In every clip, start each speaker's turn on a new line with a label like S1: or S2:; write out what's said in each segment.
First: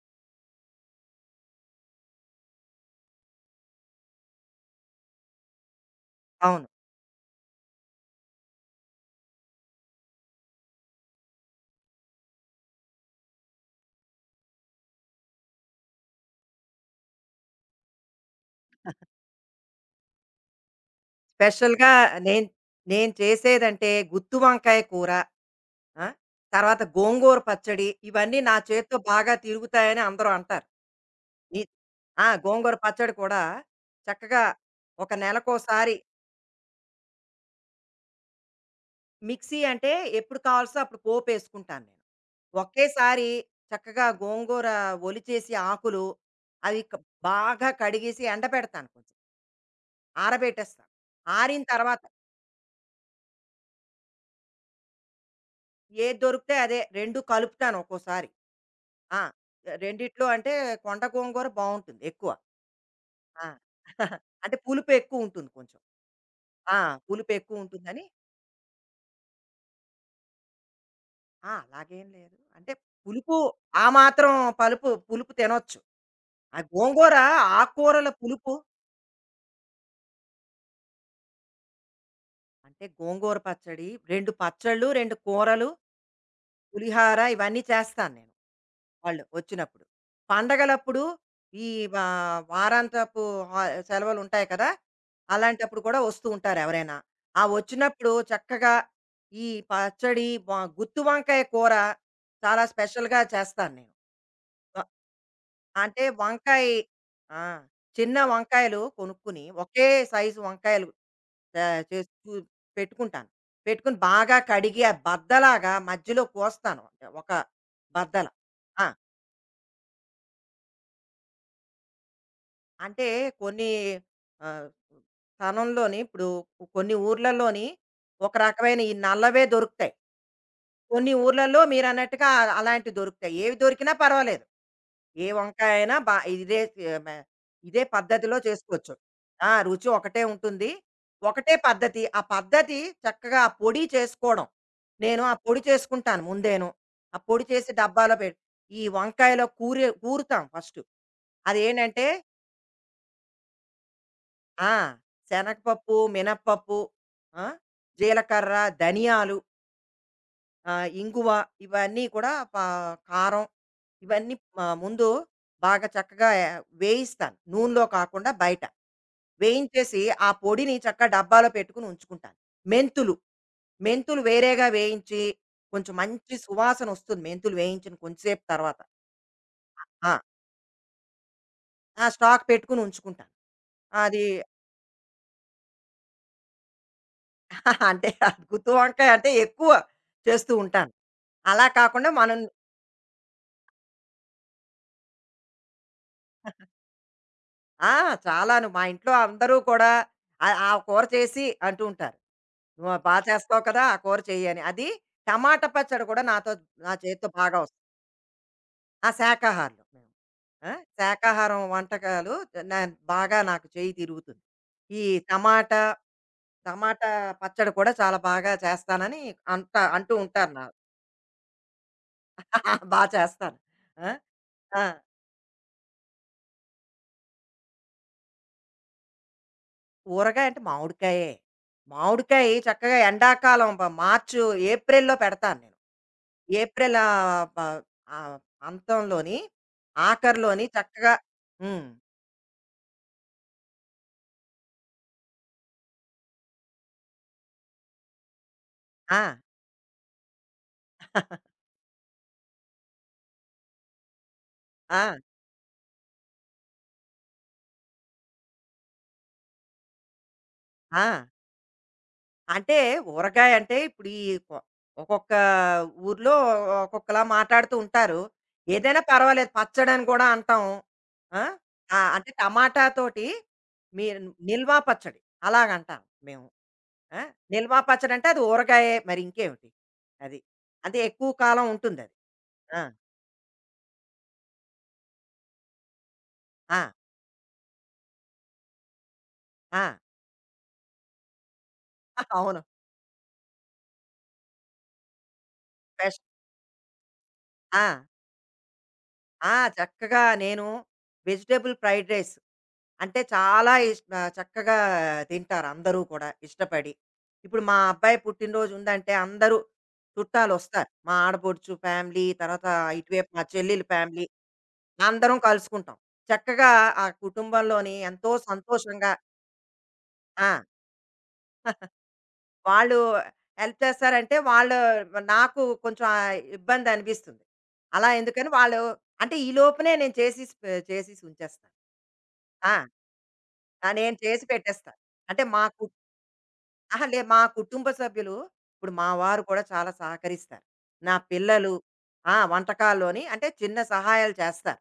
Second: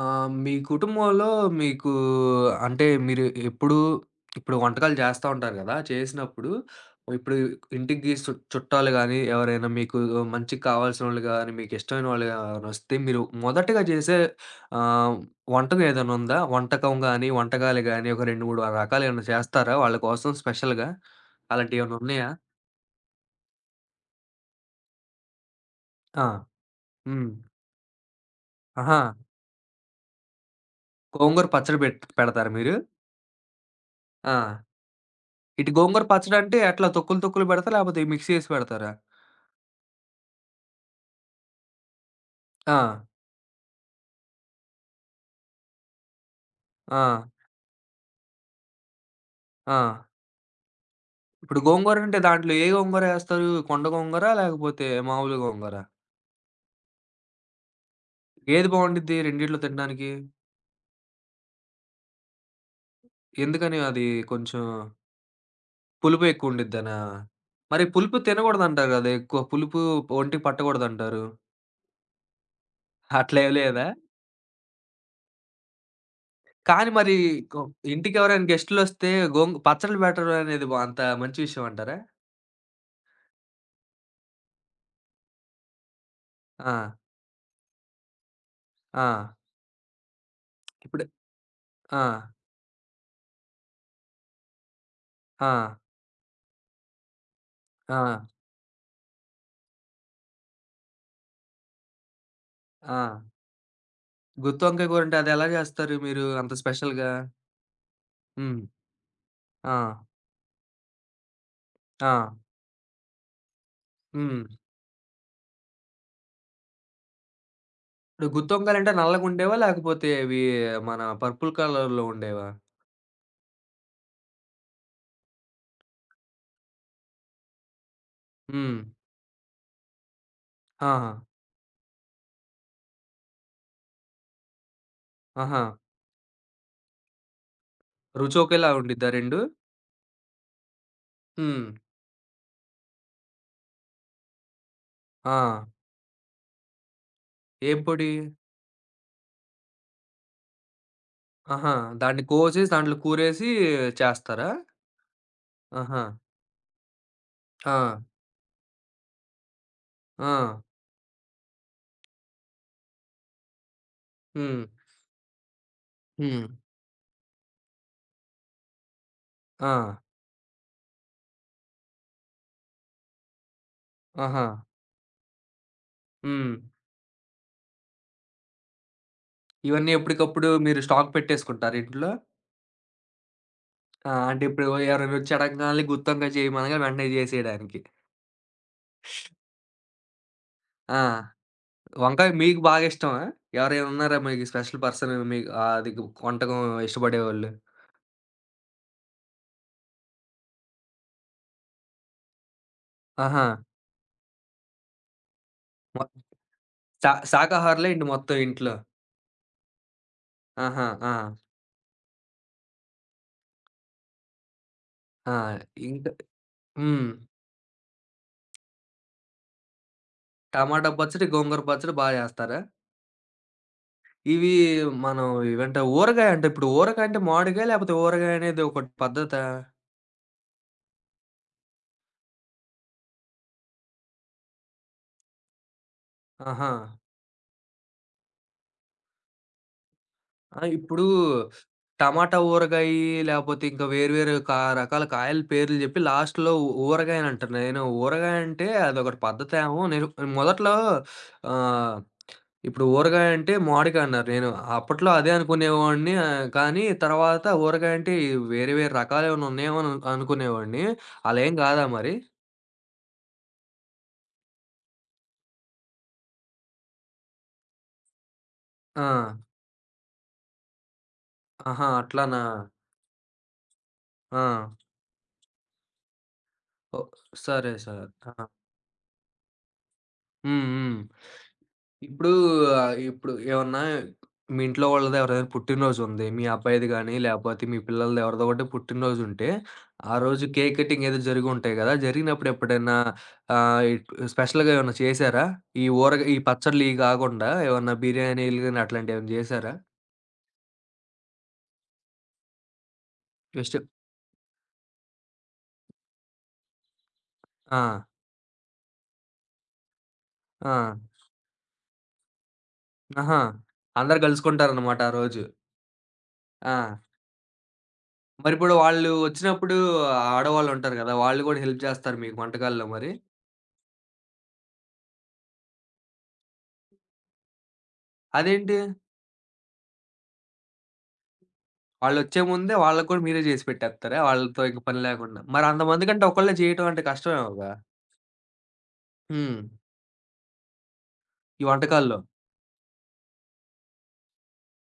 S1: ఆ! మీ కుటుంబంలో మీకు అంటే మీరు ఎప్పుడు ఇప్పుడు వంటకాలు చేస్తా ఉంటారు గదా! చేసినప్పుడు
S2: అవును.
S1: ఇప్పుడు ఇంటికి చుట్టాలు గానీ, ఎవరైనా మీకు మంచికి కావాల్సినోళ్ళు గానీ, మీకు ఇష్టమైన వాళ్ళు ఎవరైనా వస్తే మీరు మొదటగా చేసే ఆహ్, వంటకం ఏదైనా ఉందా? వంటకం గానీ, వంటకాలు గానీ ఒక 2, 3 రకాలు ఏమైనా చేస్తారా వాళ్ళ కోసం స్పెషల్‌గా?
S2: స్పెషల్‌గా
S1: అలాంటియేమన్నా ఉన్నాయా?
S2: నేను నేను చేసేదంటే గుత్తి వంకాయ కూర, ఆ!
S1: ఆ!
S2: తర్వాత
S1: హ్మ్.
S2: గోంగూర పచ్చడి ఇవన్నీ నా చేత్తో
S1: ఆహా!
S2: బాగా తిరుగుతాయని అందరూ అంటారు.
S1: గోంగూర
S2: ఈ
S1: పచ్చడి
S2: ఆ!
S1: పెడతారా మీరు?
S2: గోంగూర పచ్చడి కూడా చక్కగా
S1: ఆ!
S2: ఒక
S1: ఇటు
S2: నెలకోసారి
S1: గోంగూర పచ్చడంటే ఎట్లా తొక్కులు, తొక్కులు పెడతారా? లేపోతే మిక్సీ ఏసి పెడతారా?
S2: మిక్సీ అంటే ఎప్పుడు కావాల్సో అప్పుడు పోపేసుకుంటాను నేను.
S1: ఆ!
S2: ఒకేసారి చక్కగా గోంగూర ఒలిచేసి ఆకులు అవి
S1: ఆ!
S2: క బాగా కడిగేసి ఎండబెడతాను కొంచెం.
S1: ఆ!
S2: ఆరబెట్టేస్తాను.
S1: ఇప్పుడు
S2: ఆరిన తర్వాత
S1: గోంగూరంటే దాంట్లో ఏ గోంగూర ఏస్తారు? కొండ గోంగూర? లేకపోతే మామూలు గోంగూర?
S2: ఏది దొరికితే అదే 2 కలుపుతాను ఒక్కోసారి.
S1: ఏది బావుండిద్ది
S2: ఆ!
S1: రెండిట్లో తినడానికి?
S2: రెండిట్లో అంటే కొండ గోంగూర బావుంటుంది ఎక్కువ. ఆ!
S1: ఎందుకని అది
S2: అంటే
S1: కొంచెం
S2: పులుపు ఎక్కువ ఉంటుంది కొంచెం.
S1: పులుపు
S2: ఆ!
S1: ఎక్కువుండిద్దనా?
S2: పులుపు ఎక్కువ
S1: మరి
S2: ఉంటుందని
S1: పులుపు తినగూడదంటారు గదా! ఎక్కువ పులుపు ఒంటికి పట్టకూడదంటారు.
S2: ఆ! అలాగేం లేదు. అంటే పులుపు
S1: అట్లేం లేదా?
S2: ఆ మాత్రం పలుపు పులుపు తినొచ్చు. ఆ
S1: కానీ మరి
S2: గోంగూర
S1: కొ
S2: ఆకుకూరల
S1: ఇంటికెవరైనా
S2: పులుపు
S1: గెస్టులొస్తే గోంగు పచ్చళ్ళు పెట్టడం అనేది బా అంత మంచి విషయం అంటారా?
S2: అంటే గోంగూర పచ్చడి, 2 పచ్చళ్ళు, 2 కూరలు,
S1: ఆ!
S2: పులిహార ఇవన్నీ చేస్తాను నేను. వాళ్ళు
S1: ఆ!
S2: వచ్చినప్పుడు. పండగలప్పుడు
S1: ఇప్పుడు
S2: ఈ
S1: ఆ!
S2: వా వారాంతపు హా సెలవులుంటాయి కదా!
S1: ఆ!
S2: అలాంటప్పుడు కూడా వస్తూ ఉంటారు ఎవరైనా. ఆ
S1: ఆ!
S2: వచ్చినప్పుడు చక్కగా ఈ పచ్చడి వ గుత్తి వంకాయ కూర చాలా
S1: ఆ!
S2: స్పెషల్‌గా చేస్తాను నేను.
S1: గుత్తి
S2: వ
S1: వంకాయ కూరంటే అదెలా జేస్తారు
S2: అంటే
S1: మీరు అంత
S2: వంకాయ
S1: స్పెషల్‌గా?
S2: ఆ! చిన్న
S1: హ్మ్.
S2: వంకాయలు కొనుక్కుని ఒకే
S1: ఆ!
S2: సైజు వంకాయలు
S1: ఆ!
S2: చేసి చు పెట్టుకుంటాను. పెట్టుకొని బాగా
S1: హ్మ్.
S2: కడిగి ఆ బద్దలాగా మధ్యలో కోస్తాను. ఒక
S1: ఇప్పుడు
S2: బద్దల.
S1: గుత్తి
S2: ఆ!
S1: వంకాయలంటే నల్లగుండేవా? లేకపోతే ఇవి మన పర్పుల్ కలర్‌లో ఉండేవా?
S2: అంటే కొన్ని ఆ, స్థానంలోని ఇప్పుడు కొన్ని ఊర్లలోని ఒక
S1: హ్మ్.
S2: రకమైన ఈ నల్లవే దొరుకుతాయి
S1: ఆహా!
S2: కొన్ని ఊర్లలో మీరు అన్నట్టుగా అలాంటివి దొరుకుతాయి ఏవి దొరికినా పర్వాలేదు ఏ
S1: ఆహా!
S2: వంకాయ అయినా బా ఇదే ఆ, మ- ఇదే
S1: రుచి
S2: పద్ధతిలో
S1: ఒకేలా
S2: చేసుకోవచ్చు
S1: ఉండిద్దా 2?
S2: ఆ రుచి ఒకటే ఉంటుంది ఒకటే
S1: హ్మ్.
S2: పద్ధతి ఆ పద్ధతి చక్కగా ఆ పొడి చేసుకోవడం నేను ఆ
S1: ఆ!
S2: పొడి చేసుకుంటాను ముందేను ఆ పొడి చేసి
S1: ఏం పొడి?
S2: డబ్బాలో పెట్టి ఈ వంకాయలో కూర కూరుతాం ఫస్ట్ అది
S1: ఆహా!
S2: ఏంటంటే
S1: దాన్ని కోసి దాంట్లో కూరేసి చేస్తారా?
S2: ఆ! శనగపప్పు,
S1: ఆహా!
S2: మినప్పప్పు, ఆ!
S1: ఆ!
S2: జీలకర్ర, ధనియాలు,
S1: ఆ!
S2: ఇంగువ ఇవన్నీ కూడా పా కారం ఇవన్నీ
S1: హ్మ్.
S2: మా ముందు బాగా చక్కగా
S1: హ్మ్.
S2: వేయిస్తాను. నూనెలో కాకుండా బయట.
S1: ఆ!
S2: వేయించేసి ఆ పొడిని చక్కగా డబ్బాలో పెట్టుకొని ఉంచుకుంటాను. మెంతులు, మెంతులు
S1: ఆహా!
S2: వేరేగా వేయించి కొంచెం మంచి
S1: హ్మ్.
S2: సువాసన వస్తుంది. మెంతులు వేయించిన కొంచెంసేపు తర్వాత.
S1: ఇవన్నీ
S2: ఆ!
S1: ఎప్పటికప్పుడు మీరు స్టాక్ పెట్టేసుకుంటారా
S2: ఆ
S1: ఇంట్లో?
S2: స్టాక్ పెట్టుకొని ఉంచుకుంటాను.
S1: ఆ!
S2: అది
S1: అంటే ఇప్పుడు ఎవరైనా వచ్చి అడగంగాల్నే గుత్తొంకాయ చేయమనగా వెంటనే చేసేయడానికి.
S2: అంటే గుత్తి వంకాయ అంటే ఎక్కువ చేస్తూ ఉంటాను.
S1: ఆ!
S2: అలా కాకుండా
S1: వంకాయ
S2: మనం
S1: మీకు బాగా ఇష్టమా? ఎవరైనా ఉన్నారా మీకు స్పెషల్ పర్సన్ మీకు అది వంటకం ఇష్టపడేవాళ్ళు?
S2: ఆ! చాలాను మా ఇంట్లో అందరూ కూడా ఆ కూర చేసి అంటూ ఉంటారు. "నువ్వు బా
S1: ఆహా!
S2: చేస్తావు కదా! ఆ కూర చెయ్యి" అని. అది టమాటా
S1: మొ
S2: పచ్చడి కూడా నాతో నా చేత్తో బాగా వస్తుంది.
S1: శాకాహారులే ఏంటి మొత్తం ఇంట్లో?
S2: ఆ! శాకాహారులు మేము. ఆ!
S1: ఆహా! ఆ!
S2: శాకాహారం వంటకాలు నా బాగా నాకు చెయ్యి తిరుగుతుంది. ఈ
S1: ఆ!
S2: టమాటా,
S1: ఇంకా హ్మ్.
S2: టమాటా పచ్చడి కూడా చాలా బాగా చేస్తానని అంటూ ఉంటారు నా
S1: టమాటా పచ్చడి, గోంగూర పచ్చడి బా చేస్తారా?
S2: బా చేస్తాను. ఆ!
S1: ఇవి
S2: ఆ!
S1: మనం ఇవేంట ఊరగాయ అంటే ఇప్పుడు ఊరగాయ అంటే మామిడికాయ లేకపోతే ఊరగాయ అనేది ఒకటి పద్ధతా?
S2: ఊరగాయ అంటే మామిడికాయే. మామిడికాయ చక్కగా ఎండాకాలం బ మార్చు, ఏప్రిల్‌లో పెడతాను నేను.
S1: ఆహా!
S2: ఏప్రిల్ బ ఆహ్, అంతంలోని,
S1: ఆ!
S2: ఆఖరిలోని
S1: ఇప్పుడు
S2: చక్కగా హ్మ్.
S1: టమాటా ఊరగాయి, లేపోతే ఇంకా వేరు వేరు కా రకాల కాయల పేర్లు జెప్పి లాస్ట్‌లో ఊరగాయనంటారు. నేను ఊరగాయ అంటే అదొకటి
S2: ఆ!
S1: పద్ధతేమో. నేను మొదట్లో ఆహ్, ఇప్పుడు ఊరగాయ అంటే మామిడికాయ అన్నారు. నేను అప్పట్లో
S2: ఆ!
S1: అదే అనుకునేవాడిని. కానీ తర్వాత ఊరగాయ అంటే ఈ వేరే వేరే రకాలేమైనా ఉన్నాయేమో అని అనుకునేవాడిని.
S2: ఆ!
S1: అలా ఏం గాదా మరి?
S2: అంటే ఊరగాయ అంటే ఇప్పుడు ఈ కొ ఒక్కొక్క ఊర్లో ఒక్కొక్కలా మాట్లాడుతూ ఉంటారు. ఏదైనా
S1: ఆ!
S2: పర్వాలేదు పచ్చడని కూడా అంటాం. ఆ!
S1: ఆహా!
S2: ఆ! అంటే
S1: అట్లానా!
S2: టమాటా తోటి మీరు నిల్వ
S1: ఆ!
S2: పచ్చడి అలాగంటాం మేము.
S1: ఓహ్!
S2: ఆ! నిల్వ
S1: సరే సార్.
S2: పచ్చడంటే
S1: ఆ!
S2: అది ఊరగాయే మరి ఇంకేమిటి. అది.
S1: హ్మ్. హ్మ్.
S2: అంటే ఎక్కువ కాలం ఉంటుందది.
S1: ఇప్పుడు
S2: ఆ!
S1: ఇప్పుడు ఏమన్నా మీ ఇంట్లో వాళ్ళది ఎవరిదైనా పుట్టినరోజుంది. మీ
S2: ఆ!
S1: అబ్బాయిది గాని, లేపోతే మీ పిల్లలది ఎవరిదో ఒకటి పుట్టినరోజుంటే,
S2: ఆ!
S1: ఆ రోజు కేక్ కటింగ్ ఏదో జరిగుంటాయి గదా! జరిగినప్పుడు
S2: అవును.
S1: ఎప్పుడైనా ఇట్ స్పెషల్‌గా ఏమన్నా చేశారా? ఈ
S2: ఫ్రెష్
S1: ఈ పచ్చడ్లు ఇయి గాకుండా
S2: ఆ!
S1: ఏమన్నా బిర్యానీలు గాని అట్లాంటియేమన్నా
S2: ఆ!
S1: జేశారా?
S2: చక్కగా నేను వెజిటబుల్ ఫ్రైడ్ రైస్ అంటే చాలా
S1: జస్ట్
S2: చక్కగా తింటారు అందరూ కూడా ఇష్టపడి. ఇప్పుడు మా
S1: ఆ!
S2: అబ్బాయి పుట్టినరోజు ఉందంటే అందరూ చుట్టాలొస్తారు.
S1: ఆ!
S2: మా ఆడపడుచు ఫ్యామిలీ, తర్వాత ఇటువైపు
S1: ఆహా!
S2: మా చెల్లెలు
S1: అందరూ
S2: ఫ్యామిలీ
S1: గలుసుకుంటారనమాట ఆ
S2: అందరం
S1: రోజు.
S2: కలుసుకుంటాం. చక్కగా
S1: ఆ!
S2: ఆ కుటుంబంలోని ఎంతో
S1: మరిప్పుడు వాళ్ళు
S2: సంతోషంగా
S1: వచ్చినప్పుడు
S2: ఆ!
S1: ఆడవాళ్ళుంటారు గదా! వాళ్ళు గూడా హెల్ప్ జేస్తారు మీకు వంటకాల్లో
S2: వాళ్ళు
S1: మరి.
S2: హెల్ప్ చేస్తారంటే వాళ్ళు నాకు కొంచెం ఆ ఇబ్బంది అనిపిస్తుంది. అలా ఎందుకని
S1: అదేంటి?
S2: వాళ్ళు అంటే ఈ లోపునే నేను చేసేసి పె చేసేసి ఉంచేస్తాను.
S1: వాళ్ళొచ్చే ముందే
S2: ఆ!
S1: వాళ్ళకి కూడా మీరే చేసి
S2: ఆ! నేను
S1: పెట్టేస్తారా?
S2: చేసి
S1: వాళ్ళతో ఇంక
S2: పెట్టేస్తా.
S1: పని లేకుండా.
S2: అంటే మా
S1: మరి
S2: కు
S1: అంతమందికంటే ఒకళ్ళే చేయటం అంటే
S2: అహా! లేదు మా
S1: కష్టమేమోగా?
S2: కుటుంబ సభ్యులు ఇప్పుడు మా వారు
S1: హ్మ్.
S2: కూడా చాలా సహకరిస్తారు. నా
S1: ఈ
S2: పిల్లలు
S1: వంటకాల్లో.
S2: ఆ! వంటకాల్లోని అంటే చిన్న సహాయాలు చేస్తారు.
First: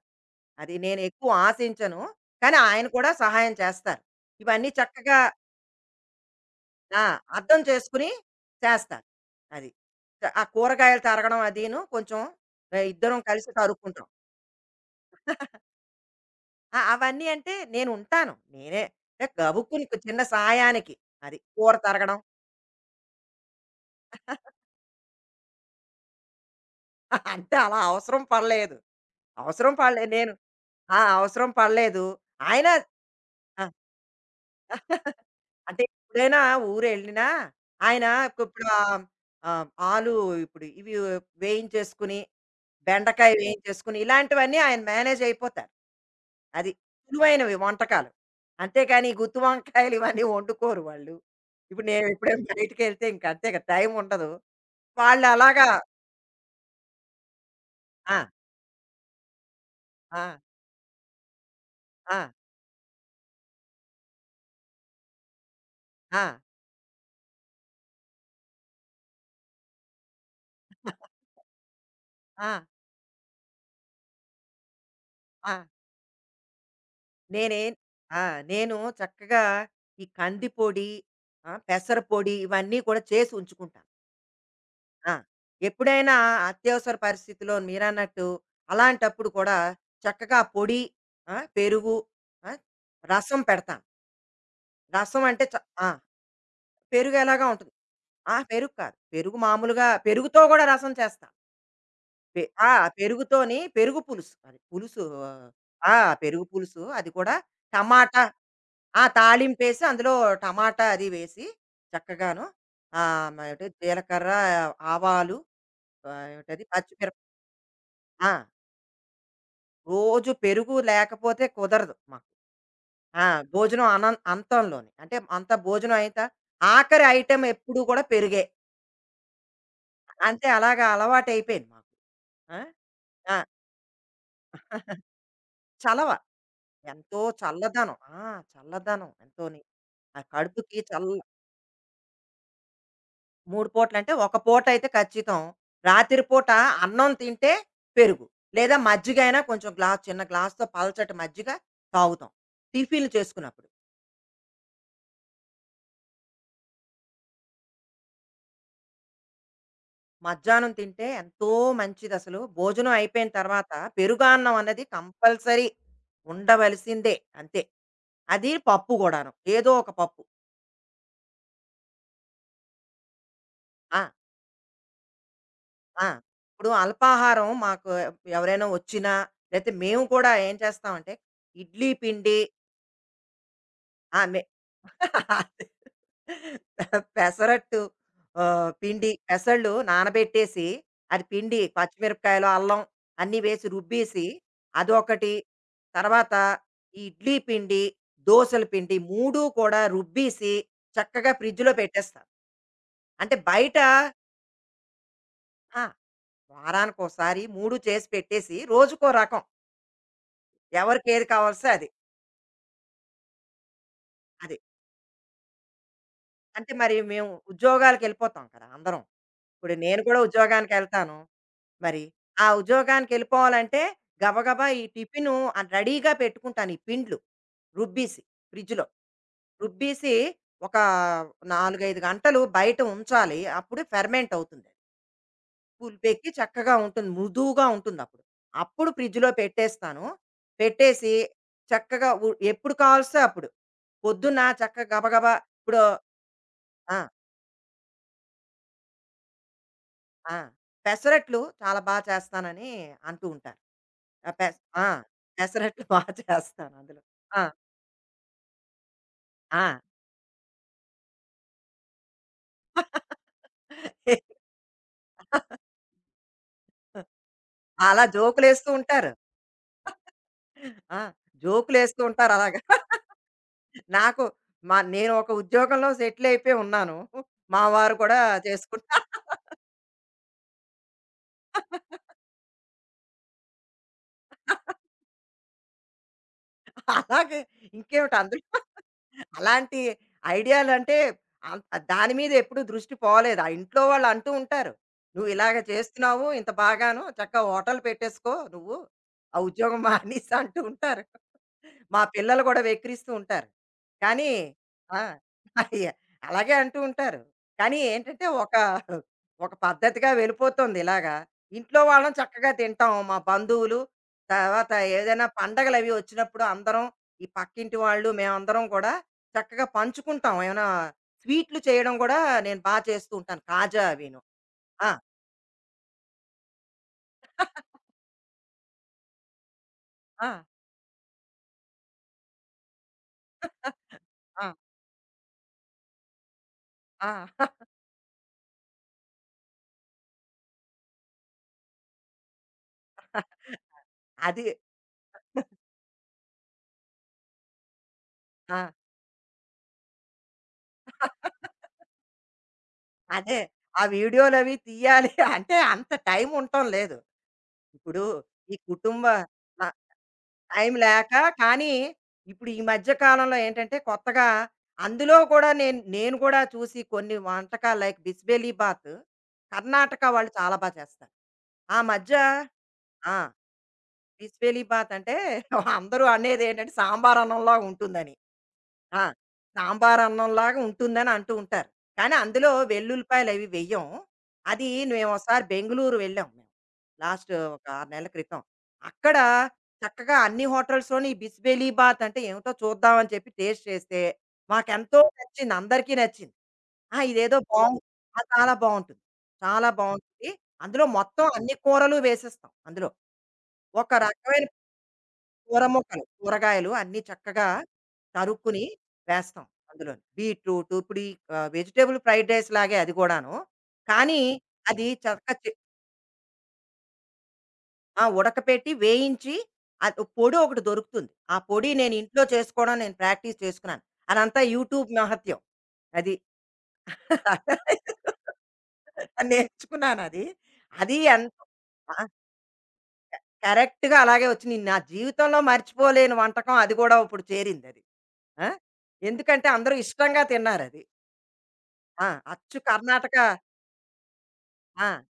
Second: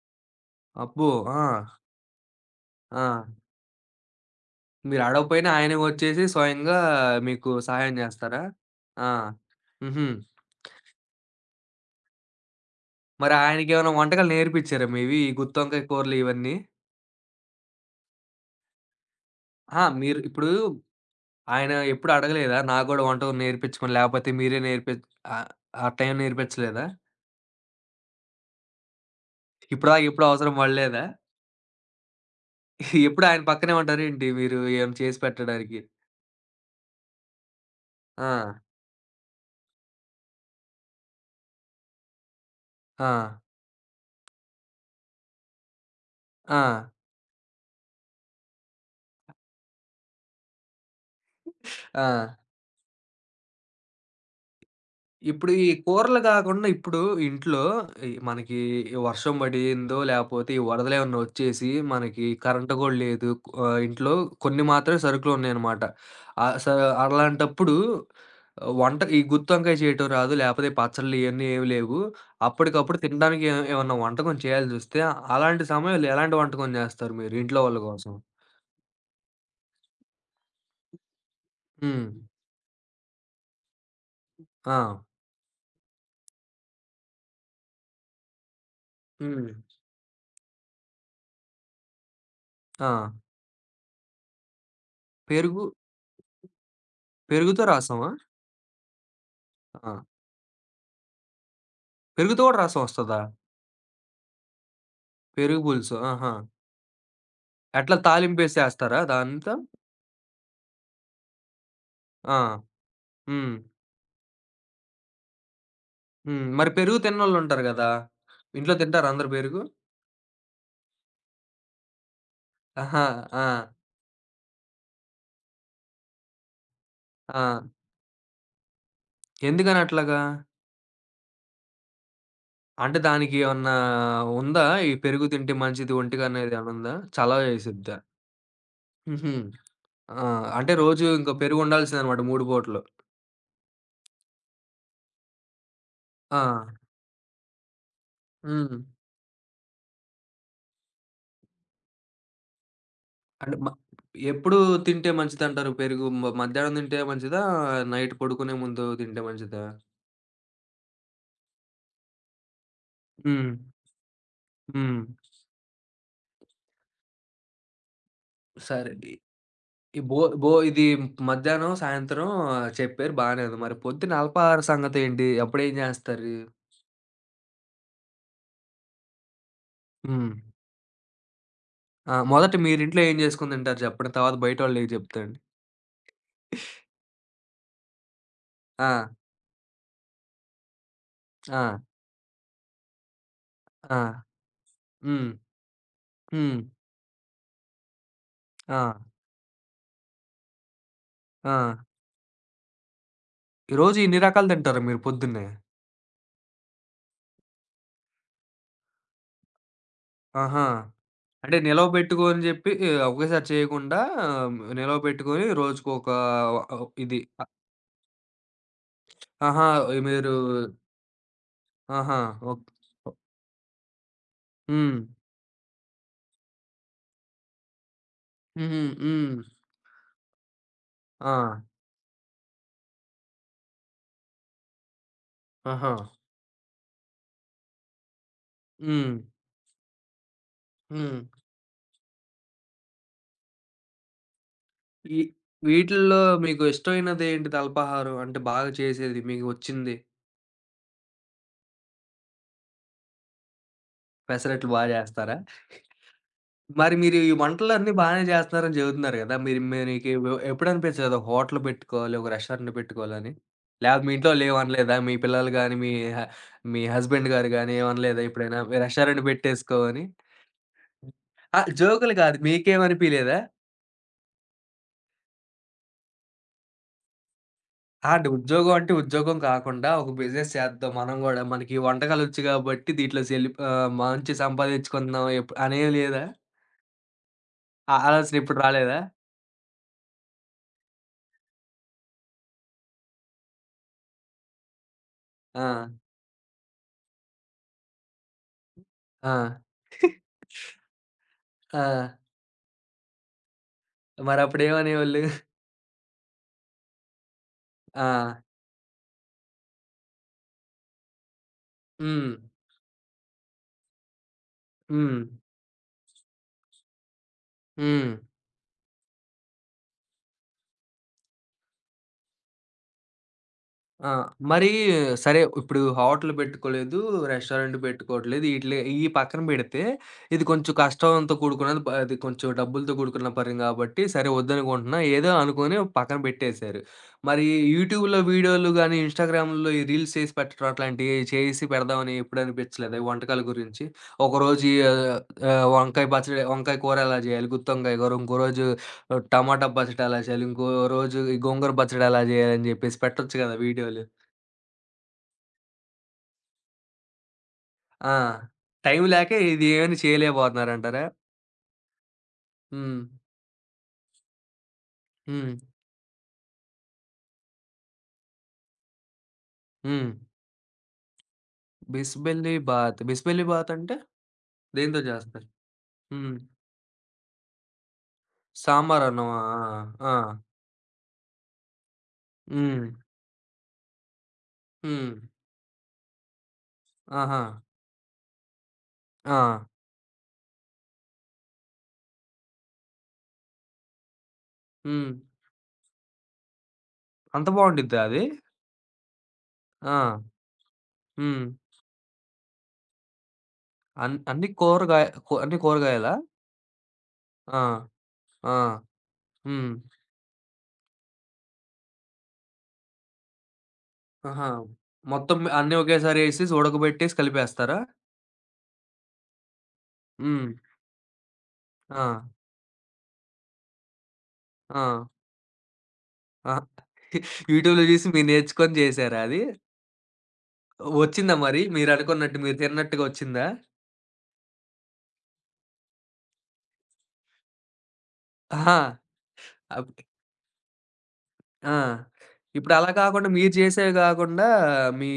S2: అది నేను
S1: అబ్బో!
S2: ఎక్కువ
S1: ఆ!
S2: ఆశించను. కానీ ఆయన
S1: ఆ!
S2: కూడా సహాయం చేస్తారు. ఇవన్నీ
S1: మీరు
S2: చక్కగా
S1: అడగపోయినా ఆయనే వచ్చేసి స్వయంగా
S2: ఆ!
S1: మీకు
S2: అర్థం
S1: సహాయం
S2: చేసుకుని
S1: జేస్తారా?
S2: చేస్తాను.
S1: ఆ!
S2: అది.
S1: హుహు.
S2: ఆ కూరగాయలు తరగడం అదీను కొంచెం ఇద్దరం
S1: మరి
S2: కలిసి
S1: ఆయనకేమైనా
S2: తరుక్కుంటాం.
S1: వంటకాలు నేర్పిచ్చారా మీవి? ఈ గుత్తొంకాయ కూరలు ఇవన్నీ?
S2: ఆ! అవన్నీ అంటే నేనుంటాను. నేనే అంటే
S1: అహా!
S2: గబుక్కుని ఒక
S1: మీరు
S2: చిన్న
S1: ఇప్పుడు
S2: సాయానికి. అది.
S1: ఆయన
S2: కూర
S1: ఎప్పుడు
S2: తరగడం
S1: అడగలేదా? నాకు గూడా వంటకం నేర్పిచ్చమని లేపోతే మీరే నేర్పి ఆహ్, అట్టేం నేర్పిచ్చలేదా?
S2: అంటే అలా అవసరం పడలేదు. అవసరం
S1: ఇప్పటిదాకా
S2: పడలేదు.
S1: ఎప్పుడు
S2: నేను
S1: అవసరం
S2: ఆ!
S1: పడలేదా?
S2: అవసరం పడలేదు. ఆయన
S1: ఎప్పుడు ఆయన
S2: ఆ!
S1: పక్కనే ఉంటారేంటి మీరు ఏం చేసి పెట్టడానికి?
S2: అంటే ఎప్పుడైనా ఊరెళ్ళినా ఆయన
S1: ఆ!
S2: ఇప్పుడు ఆ ఆ ఆలు ఇప్పుడు ఇవి వేయించేసుకుని,
S1: ఆ!
S2: బెండకాయ వేయించేసుకుని ఇలాంటివన్నీ ఆయన మేనేజ్ అయిపోతారు.
S1: ఆ!
S2: అది. సులువైనవి వంటకాలు. అంతేగాని ఈ గుత్తి వంకాయలు ఇవన్నీ వండుకోరు వాళ్ళు. ఇప్పుడు నేను
S1: ఆ!
S2: ఎప్పుడైనా బయటికెళ్తే ఇంక అంతే కదా! టైం ఉండదు. వాళ్ళు
S1: ఇప్పుడు ఈ
S2: అలాగా
S1: కూరలు గాకుండా ఇప్పుడు ఇంట్లో ఈ
S2: ఆ!
S1: మనకి వర్షం పడిందో,
S2: ఆ!
S1: లేపోతే ఈ వరదలేమన్నా వచ్చేసి
S2: ఆ!
S1: మనకి కరెంట్ గూడా లేదు. ఇంట్లో కొన్ని మాత్రమే సరుకులున్నాయనమాట.
S2: ఆ!
S1: ఆహ్, స అలాంటప్పుడు వంట ఈ గుత్తొంకాయ చేయటం రాదు, లేపోతే పచ్చళ్ళు ఇయన్నీ ఏమి లేవు.
S2: ఆ!
S1: అప్పటికప్పుడు తినడానికి ఏ ఏమన్నా వంటకం చేయాల్సొస్తే
S2: ఆ!
S1: అలాంటి సమయంలో ఎలాంటి వంటకం జేస్తారు మీరు ఇంట్లో
S2: నేనే
S1: వాళ్ళ కోసం?
S2: ఆ! నేను చక్కగా ఈ కంది పొడి, ఆ! పెసర
S1: హ్మ్.
S2: పొడి ఇవన్నీ కూడా చేసి ఉంచుకుంటాను.
S1: ఆ!
S2: ఆ! ఎప్పుడైనా అత్యవసర పరిస్థితిలో మీరన్నట్టు అలాంటప్పుడు
S1: హ్మ్.
S2: కూడా చక్కగా పొడి, ఆ! పెరుగు, ఆ!
S1: ఆ!
S2: రసం పెడతాను. రసం అంటే చ
S1: పెరుగు
S2: ఆ! పెరుగు ఎలాగా
S1: పెరుగుతో
S2: ఉంటుంది.
S1: రసమా?
S2: ఆ! పెరుగు కాదు. పెరుగు మామూలుగా
S1: ఆ!
S2: పెరుగుతో కూడా రసం చేస్తాను. పె
S1: పెరుగుతో గూడా
S2: ఆ!
S1: రసం వస్తదా?
S2: పెరుగుతోని పెరుగు పులుసు. అది పులుసు
S1: పెరుగు పులుసు.
S2: ఆ!
S1: ఆహా!
S2: పెరుగు పులుసు అది కూడా
S1: ఎట్లా
S2: టమాటా
S1: తాలింపేసేస్తారా
S2: ఆ!
S1: దాంతో?
S2: తాళింపేసి అందులో టమాటా అది వేసి
S1: ఆ!
S2: చక్కగాను
S1: హ్మ్.
S2: ఏమిటి జీలకర్ర, ఆవాలు
S1: హ్మ్.
S2: ఏమిటది
S1: మరి పెరుగు
S2: పచ్చిమిరప
S1: తిననోళ్ళుంటారు గదా!
S2: ఆ!
S1: ఇంట్లో తింటారా అందరూ పెరుగు?
S2: రోజు పెరుగు లేకపోతే కుదరదు మాకు.
S1: ఆహా!
S2: ఆ!
S1: ఆ!
S2: భోజనం అనం అంతంలోని. అంటే అంత భోజనం అయిత ఆఖరి
S1: ఆ!
S2: ఐటెమ్ ఎప్పుడు కూడా పెరుగే.
S1: ఎందుకని అట్లాగా?
S2: అంతే అలాగా అలవాటైపోయింది మాకు. ఆ!
S1: అంటే దానికి
S2: ఆ!
S1: ఏమన్నా ఉందా? ఈ పెరుగు తింటే మంచిది
S2: చలవ.
S1: ఒంటికి అనేది ఏమన్నా ఉందా?
S2: ఎంతో
S1: చలవ చేసిద్దా?
S2: చల్లదనం. ఆ! చల్లదనం
S1: హుహు.
S2: ఎంతోని. ఆ
S1: ఆ! అంటే
S2: కడుపుకి
S1: రోజు
S2: చల్ల
S1: ఇంక పెరుగు ఉండాల్సిందనమాట 3 పూటలు.
S2: 3 పూటలంటే ఒక పూటైతే ఖచ్చితం. రాత్రి
S1: ఆ!
S2: పూట అన్నం తింటే పెరుగు. లేదా
S1: హ్మ్.
S2: మజ్జిగైనా కొంచెం చిన్న గ్లాస్‌తో పల్చటి మజ్జిగ తాగుతాం. టిఫిన్‌లు
S1: అంటే
S2: చేసుకున్నప్పుడు.
S1: ఎప్పుడు తింటే మంచిదంటారు పెరుగు? మధ్యాహ్నం తింటే మంచిదా? నైట్ పడుకునే ముందు తింటే మంచిదా?
S2: మధ్యాహ్నం తింటే ఎంతో మంచిదసలు. భోజనం అయిపోయిన
S1: హ్మ్.
S2: తర్వాత పెరుగన్నం అన్నది
S1: హ్మ్.
S2: కంపల్సరీ ఉండవలసిందే అంతే. అది
S1: సరే.
S2: పప్పు
S1: ఈ
S2: గూడాను. ఏదో ఒక
S1: ఈ బో
S2: పప్పు.
S1: బో ఇది మధ్యాహ్నం, సాయంత్రం చెప్పారు బానే ఉంది. మరి
S2: ఆ!
S1: పొద్దున అల్పాహార సంగతేంటి? అప్పుడేం
S2: ఆ!
S1: జేస్తారు?
S2: ఇప్పుడు అల్పాహారం మాకు ఎవరైనా వచ్చినా, లేతే మేము
S1: హ్మ్.
S2: కూడా ఏం చేస్తామంటే, ఇడ్లీ
S1: ఆ!
S2: పిండి
S1: మొదట మీరింట్లో ఏం జేసుకొని తింటారు చెప్పండి?
S2: ఆ!
S1: తర్వాత
S2: మే
S1: బయటోళ్ళయి జెప్తాండి.
S2: అదే. పెసరట్టు
S1: ఆ!
S2: పిండి పెసళ్ళు నానబెట్టేసి, అది
S1: ఆ!
S2: పిండి పచ్చిమిరపకాయలు, అల్లం అన్నీ వేసి
S1: ఆ!
S2: రుబ్బేసి
S1: హ్మ్.
S2: అదొకటి. తర్వాత
S1: హ్మ్.
S2: ఈ ఇడ్లీ పిండి, దోసల
S1: ఆ!
S2: పిండి 3 కూడా రుబ్బీసి చక్కగా
S1: ఆ!
S2: ఫ్రిడ్జ్‌లో పెట్టేస్తాను. అంటే బయట
S1: ఈరోజు ఇన్ని రకాలు తింటారా మీరు పొద్దున్నే?
S2: ఆ! వారానికోసారి 3 చేసి పెట్టేసి రోజుకో రకం.
S1: ఆహా!
S2: ఎవరికేది
S1: అంటే
S2: కావాల్సో అది.
S1: నిలవబెట్టుకోని జెప్పి ఒకేసారి చేయకుండా
S2: అది.
S1: నిలవబెట్టుకొని రోజుకొక
S2: అంటే మరి
S1: ఇది
S2: మేము ఉద్యోగాలకెళ్ళిపోతాం కదా! అందరం.
S1: ఆహా!
S2: ఇప్పుడు నేను కూడా
S1: మీరు
S2: ఉద్యోగానికెళ్తాను. మరి
S1: ఆహా!
S2: ఆ
S1: ఓకే.
S2: ఉద్యోగానికి వెళ్ళిపోవాలంటే గబగబా ఈ
S1: హ్మ్.
S2: టిఫిను ఆ రెడీగా పెట్టుకుంటాను ఈ పిండ్లు రుబ్బీసి
S1: హుహు.
S2: ఫ్రిడ్జ్లో
S1: హ్మ్.
S2: రుబ్బీసి ఒక
S1: ఆ!
S2: నాలుగైదు గంటలు బయట ఉంచాలి అప్పుడు ఫెర్మెంట్ అవుతుంది
S1: ఆహా!
S2: పులిపెక్కి చక్కగా ఉంటుంది మృదువుగా ఉంటుంది అప్పుడు అప్పుడు
S1: హ్మ్.
S2: ఫ్రిడ్జ్లో పెట్టేస్తాను పెట్టేసి
S1: హ్మ్.
S2: చక్కగా ఎప్పుడు కావాల్సో అప్పుడు పొద్దున్న చక్కగా
S1: ఈ
S2: గబగబా ఇప్పుడు
S1: వీటిల్లో మీకు
S2: ఆ,
S1: ఇష్టమైనదేంటిది అల్పాహారం? అంటే బాగా చేసేది మీకు వచ్చింది
S2: ఆ, పెసరట్లు చాలా బాగా చేస్తానని అంటూ ఉంటారు ఆ! పెస
S1: పెసరట్లు బా
S2: ఆ!
S1: జేస్తారా?
S2: పెసరట్లు బా చేస్తాను
S1: మరి
S2: అందులో.
S1: మీరు ఈ
S2: ఆ!
S1: వంటలన్నీ బానే జేస్తన్నారని చెబుతున్నారు గదా! మీరు
S2: ఆ!
S1: మీకి వ్ ఎప్పుడనిపించలేదా ఒక హోటల్ పెట్టుకోవాలి, ఒక రెస్టారెంట్ పెట్టుకోవాలని? లేపోతే మీ ఇంట్లో వాళ్ళేమనలేదా? మీ పిల్లలు గాని, మీ హస్బెండ్ గారు గాని
S2: అలా
S1: ఏమనలేదా ఎప్పుడైనా
S2: జోకులేస్తూ ఉంటారు.
S1: రెస్టారెంట్ పెట్టేసుకో అని?
S2: ఆ!
S1: ఆ!
S2: జోకులేస్తూ
S1: జోకులు
S2: ఉంటారు
S1: కాదు.
S2: అలాగా.
S1: మీకేమనిపియలేదా?
S2: నాకు మా నేను ఒక ఉద్యోగంలో సెటిల్ అయిపోయి ఉన్నాను. మా వారు
S1: ఆ!
S2: కూడా
S1: అంటే ఉద్యోగం అంటే
S2: చేసుకుంటా
S1: ఉద్యోగం కాకుండా ఒక బిజినెస్ చేద్దాం మనం గూడా. మనకి వంటకాలొచ్చు కాబట్టి దీంట్లో సెల్ మంచి సంపాదించుకుందాం ఎప్ అనేం లేదా?
S2: అలాగే
S1: ఆ
S2: ఇంకేమిటి
S1: ఆలోచన ఎప్పుడు
S2: అందులో
S1: రాలేదా?
S2: అలాంటి ఐడియాలంటే అన్ దాని మీద ఎప్పుడు దృష్టి పోలేదు. ఆ ఇంట్లో వాళ్ళు అంటూ ఉంటారు. "నువ్వు ఇలాగ
S1: ఆ!
S2: చేస్తున్నావు ఇంత బాగాను. చక్కగా హోటల్ పెట్టేసుకో నువ్వు.
S1: ఆ!
S2: ఆ ఉద్యోగం మానేసి" అంటూ ఉంటారు.
S1: ఆ!
S2: మా పిల్లలు కూడా వెక్కిరిస్తూ ఉంటారు. కానీ ఆ!
S1: మరప్పుడేమనేవాళ్ళు?
S2: అయ్య అలాగే అంటూ ఉంటారు. కానీ ఏంటంటే
S1: ఆ!
S2: ఒక, ఒక పద్ధతిగా వెళ్ళిపోతుంది ఇలాగా. ఇంట్లో వాళ్ళం
S1: హ్మ్.
S2: చక్కగా తింటాం. మా బంధువులు, తర్వాత
S1: హ్మ్.
S2: ఏదైనా పండగలవి వచ్చినప్పుడు అందరం ఈ పక్కింటి వాళ్ళు
S1: హ్మ్.
S2: మేమందరం కూడా చక్కగా పంచుకుంటాం. ఏమైనా స్వీట్లు చేయడం కూడా నేను బా చేస్తూ ఉంటాను. కాజా
S1: ఆ!
S2: అవిను.
S1: మరి
S2: ఆ!
S1: సరే ఇప్పుడు హోటల్ పెట్టుకోలేదు, రెస్టారెంట్ పెట్టుకోవట్లేదు. ఈట్లే ఇయి పక్కన పెడితే,
S2: ఆ!
S1: ఇది కొంచెం కష్టంతో కూడుకున్నది. అది కొంచెం డబ్బులతో కూడుకున్న పని గాబట్టి, సరే
S2: ఆ!
S1: వద్దనుకుంటున్నా ఏదో అనుకోని పక్కన పెట్టేశారు.
S2: ఆ!
S1: మరి యూట్యూబ్‌లో వీడియోలు గాని, ఇన్‌స్టాగ్రామ్‌లో ఈ రీల్స్ చేసి పెట్టడం అట్లాంటియి చేసి పెడదామని ఎప్పుడు అనిపించలేదా? ఈ వంటకాల గురించి?
S2: అది.
S1: ఒకరోజు ఆహ్, వంకాయ పచ్చడి, వంకాయ కూర ఎలా జేయాలి? గుత్తొంకాయ కూర. ఇంకో
S2: ఆ!
S1: రోజు ఓహ్! టమాటా పచ్చడెలా చేయాలి? ఇంకో రోజు ఈ గోంగూర పచ్చడెలా జేయాలని జెప్పేసి పెట్టొచ్చు
S2: అదే.
S1: గదా!
S2: ఆ
S1: వీడియోలు.
S2: వీడియోలవి తీయాలి అంటే అంత టైం ఉండటం లేదు. ఇప్పుడు
S1: ఆ!
S2: ఈ
S1: టైం
S2: కుటుంబ
S1: లేక ఇది
S2: ఆ!
S1: ఏమని
S2: టైం
S1: చేయలేకపోతున్నారంటారా?
S2: లేక కానీ ఇప్పుడు ఈ మధ్య
S1: హ్మ్.
S2: కాలంలో ఏంటంటే కొత్తగా అందులో కూడా
S1: హ్మ్.
S2: నేను నేను కూడా చూసి కొన్ని వంటకాలు లైక్ బిస్బెలి బాత్ కర్ణాటక
S1: హ్మ్.
S2: వాళ్ళు చాలా బా చేస్తారు. ఆ మధ్య
S1: బిస్బెల్లి బాత్.
S2: ఆ!
S1: బిస్బెల్లి బాత్ అంటే
S2: బిస్బెలి బాత్
S1: దేనితో
S2: అంటే
S1: జేస్తారు?
S2: అందరూ
S1: హ్మ్.
S2: అనేదేంటంటే సాంబారన్నంలా ఉంటుందని. ఆ!
S1: సాంబార్ అన్నమా? ఆ!
S2: సాంబార్
S1: ఆ!
S2: అన్నంలాగా ఉంటుందని అంటూ ఉంటారు. కానీ అందులో
S1: హ్మ్.
S2: వెల్లుల్లిపాయలు అవి వెయ్యం. అది
S1: హ్మ్.
S2: ఒకసారి బెంగుళూరు వెళ్ళాం మేము. లాస్ట్
S1: ఆహా!
S2: ఒక 6 నెలల క్రితం. అక్కడ
S1: ఆ!
S2: చక్కగా అన్ని హోటల్స్‌లోని ఈ బిస్బెలి బాత్ అంటే ఏమిటో చూద్దాం అని చెప్పి టేస్ట్ చేస్తే మాకెంతో
S1: హ్మ్.
S2: నచ్చింది. అందరికీ నచ్చింది. ఆ! ఇదేదో
S1: అంత
S2: బావుంది.
S1: బావుండిద్దా
S2: ఆ!
S1: అది?
S2: చాలా బావుంటుంది. చాలా
S1: ఆ!
S2: బావుంటుంది. అందులో మొత్తం
S1: హ్మ్.
S2: అన్ని కూరలు వేసేస్తాం అందులో. ఒక రకమైన
S1: అన్ని కూరగాయ అన్ని
S2: కూర మొక్కలు,
S1: కూరగాయలా?
S2: కూరగాయలు అన్నీ చక్కగా
S1: ఆ! ఆ!
S2: తరుక్కుని వేస్తాం
S1: హ్మ్.
S2: అందులోని. బీట్రూట్ ఇప్పుడు ఈ వెజిటబుల్ ఫ్రైడ్ రైస్ లాగే అది గూడాను. కానీ
S1: ఆహా!
S2: అది చక్క
S1: మొత్తం
S2: చె
S1: అన్నీ ఒకేసారి ఏసేసి ఉడకబెట్టేసి కలిపేస్తారా?
S2: ఆ! ఉడకపెట్టి, వేయించి అది ఒక పొడి
S1: హ్మ్.
S2: ఒకటి దొరుకుతుంది. ఆ పొడి
S1: ఆ!
S2: ఇంట్లో చేసుకోవడం నేను ప్రాక్టీస్ చేసుకున్నాను. అదంతా
S1: ఆ!
S2: యూట్యూబ్ మహత్యం. అది.
S1: ఆ! యూట్యూబ్‌లో జూసి మీరు నేర్చుకొని జేసారా అది?
S2: నేర్చుకున్నానది. అది
S1: వచ్చిందా
S2: ఎంతో
S1: మరి
S2: ఆ!
S1: మీరనుకున్నట్టు మీరు తిన్నట్టుగా వచ్చిందా?
S2: కరెక్ట్‌గా అలాగే వచ్చింది. నా జీవితంలో మర్చిపోలేని వంటకం అది గూడా ఇప్పుడు చేరిందది. ఆ!
S1: ఆహా!
S2: ఎందుకంటే అందరూ
S1: అప్
S2: ఇష్టంగా తిన్నారది.
S1: ఆ!
S2: ఆ! అచ్చు
S1: ఇప్పుడలా
S2: కర్ణాటక
S1: కాకుండా మీరు చేసేవి గాకుండా,
S2: ఆ!
S1: మీ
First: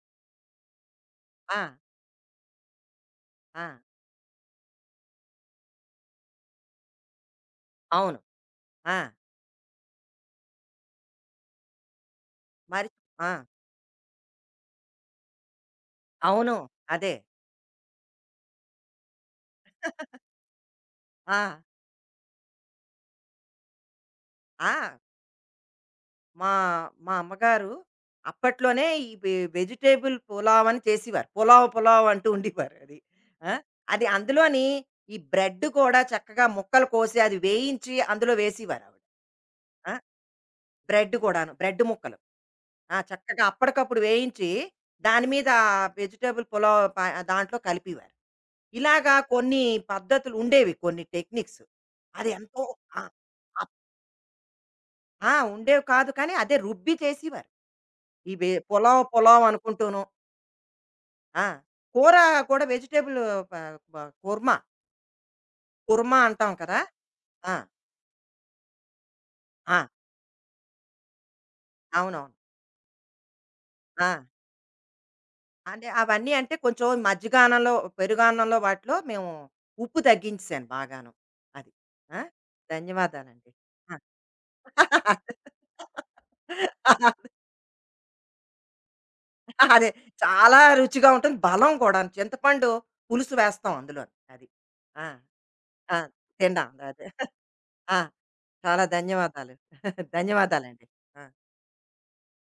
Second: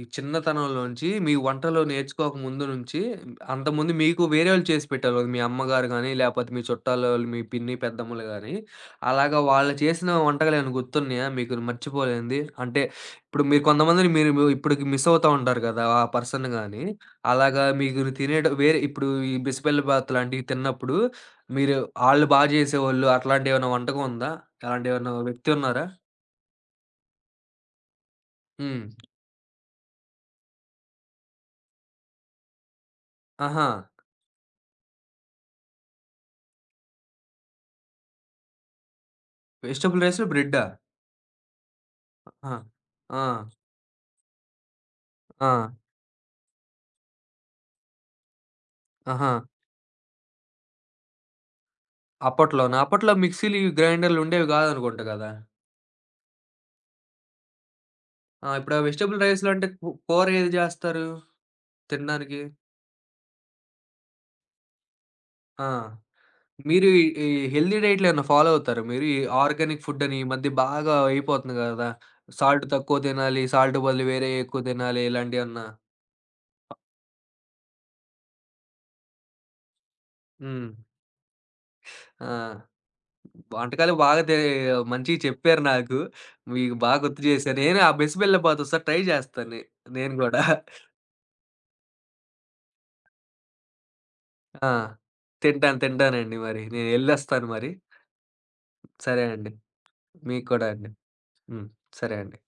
S1: ఈ చిన్నతనంలోంచి, మీ
S2: ఆ!
S1: వంటలు నేర్చుకోక ముందు నుంచి,
S2: ఆ!
S1: అంతకుముందు మీకు వేరేవాళ్ళు చేసి పెట్టేవాళ్ళు. మీ అమ్మగారు గానీ, లేపోతే మీ చుట్టాలోళ్ళు, మీ పిన్ని,
S2: అవును.
S1: పెద్దమ్మలు గానీ,
S2: ఆ!
S1: అలాగా వాళ్ళు చేసిన వంటకాలేమైనా గుర్తున్నాయా మీకు మర్చిపోలేనిది? అంటే,
S2: మరి ఆ!
S1: ఇప్పుడు మీరు కొంతమందిని మీరు మి ఇప్పటికి మిస్ అవుతా ఉంటారు కదా! ఆ పర్సన్
S2: అవును.
S1: గానీ,
S2: అదే.
S1: అలాగా మీరు తినేట వేరే ఇప్పుడు ఈ బిసిబెల్లి బాత్ లాంటివి తిన్నప్పుడు,
S2: ఆ!
S1: మీరు ఆళ్ళు బా చేసేవాళ్ళు అట్లాంటివేమైనా వంటకం ఉందా?
S2: ఆ!
S1: అలాంటి ఎవరైనా వ్యక్తి ఉన్నారా?
S2: మా మా అమ్మగారు
S1: హ్మ్.
S2: అప్పట్లోనే ఈ వె వెజిటబుల్ పులావ్ అని చేసేవారు. పులావ్, పులావ్ అంటూ ఉండేవారు అది. ఆ!
S1: ఆహా!
S2: అది అందులోని ఈ బ్రెడ్ కూడా చక్కగా ముక్కలు కోసి అది వేయించి అందులో వేసేవారావిడ. ఆ!
S1: వెజిటబుల్ రైసు, బ్రెడ్డా?
S2: బ్రెడ్ కూడాను. బ్రెడ్ ముక్కలు.
S1: ఆహా!
S2: ఆ!
S1: ఆ!
S2: చక్కగా అప్పటికప్పుడు వేయించి, దాని మీద
S1: ఆ!
S2: వెజిటబుల్ పులావ్ ప దాంట్లో కలిపేవారు. ఇలాగా
S1: ఆహా!
S2: కొన్ని పద్ధతులు ఉండేవి. కొన్ని టెక్నిక్స్. అది ఎంతో
S1: అప్పట్లోనా?
S2: ఆ!
S1: అప్పట్లో మిక్సీలు, ఈ
S2: అప్
S1: గ్రైండర్లు ఉండేవి గాదనుకుంట గదా!
S2: ఆ! ఉండేవి కాదు కానీ, అదే రుబ్బి చేసేవారు. ఈ
S1: ఆ!
S2: వే
S1: ఇప్పుడు ఆ
S2: పులావ్,
S1: వెజిటబుల్
S2: పులావ్
S1: రైస్‌లో అంటే
S2: అనుకుంటూను.
S1: కూర ఏది జేస్తారు?
S2: ఆ! కూర
S1: తినడానికి?
S2: కూడా వెజిటబుల్ ప ప కుర్మా.
S1: ఆ!
S2: కుర్మా అంటాం కదా!
S1: మీరు ఈ ఈ
S2: ఆ!
S1: హెల్తీ డైట్‌లేమన్నా ఫాలో అవుతారా మీరు? ఈ
S2: ఆ!
S1: ఆర్గానిక్ ఫుడ్డని ఈ మధ్య బాగా అయిపోతుంది గదా!
S2: అవునవును.
S1: సాల్ట్ తక్కువ తినాలి, సాల్ట్ బదులు
S2: ఆ!
S1: వేరే ఎక్కువ తినాలి ఇలాంటియేమన్నా?
S2: అంటే అవన్నీ అంటే కొంచెం మజ్జిగానంలో, పెరుగన్నంలో వాటిలో మేము ఉప్పు తగ్గించేశాను
S1: హ్మ్.
S2: బాగాను. అది. ఆ!
S1: ఆ!
S2: ధన్యవాదాలండి.
S1: వంటకాలు
S2: ఆ!
S1: బాగా తే మంచియి చెప్పారు నాకు. మీకు బాగా గుర్తు చేశారు. నేను ఆ మెస్‌కెళ్ళిపోతా ఒకసారి ట్రై చేస్తాను
S2: అదే.
S1: నేను గూడా.
S2: చాలా రుచిగా ఉంటుంది. బలం కూడాను. చింతపండు పులుసు వేస్తాం అందులో. అది.
S1: ఆ!
S2: ఆ!
S1: తింటాను,
S2: ఆ!
S1: తింటానండి మరి.
S2: తిండాం. అదే.
S1: నేనెళ్ళొస్తాను మరి.
S2: ఆ! చాలా
S1: సరే అండి.
S2: ధన్యవాదాలు.
S1: మీకు కూడా
S2: ధన్యవాదాలండి.
S1: అండి.
S2: ఆ!
S1: హ్మ్. సరే అండి.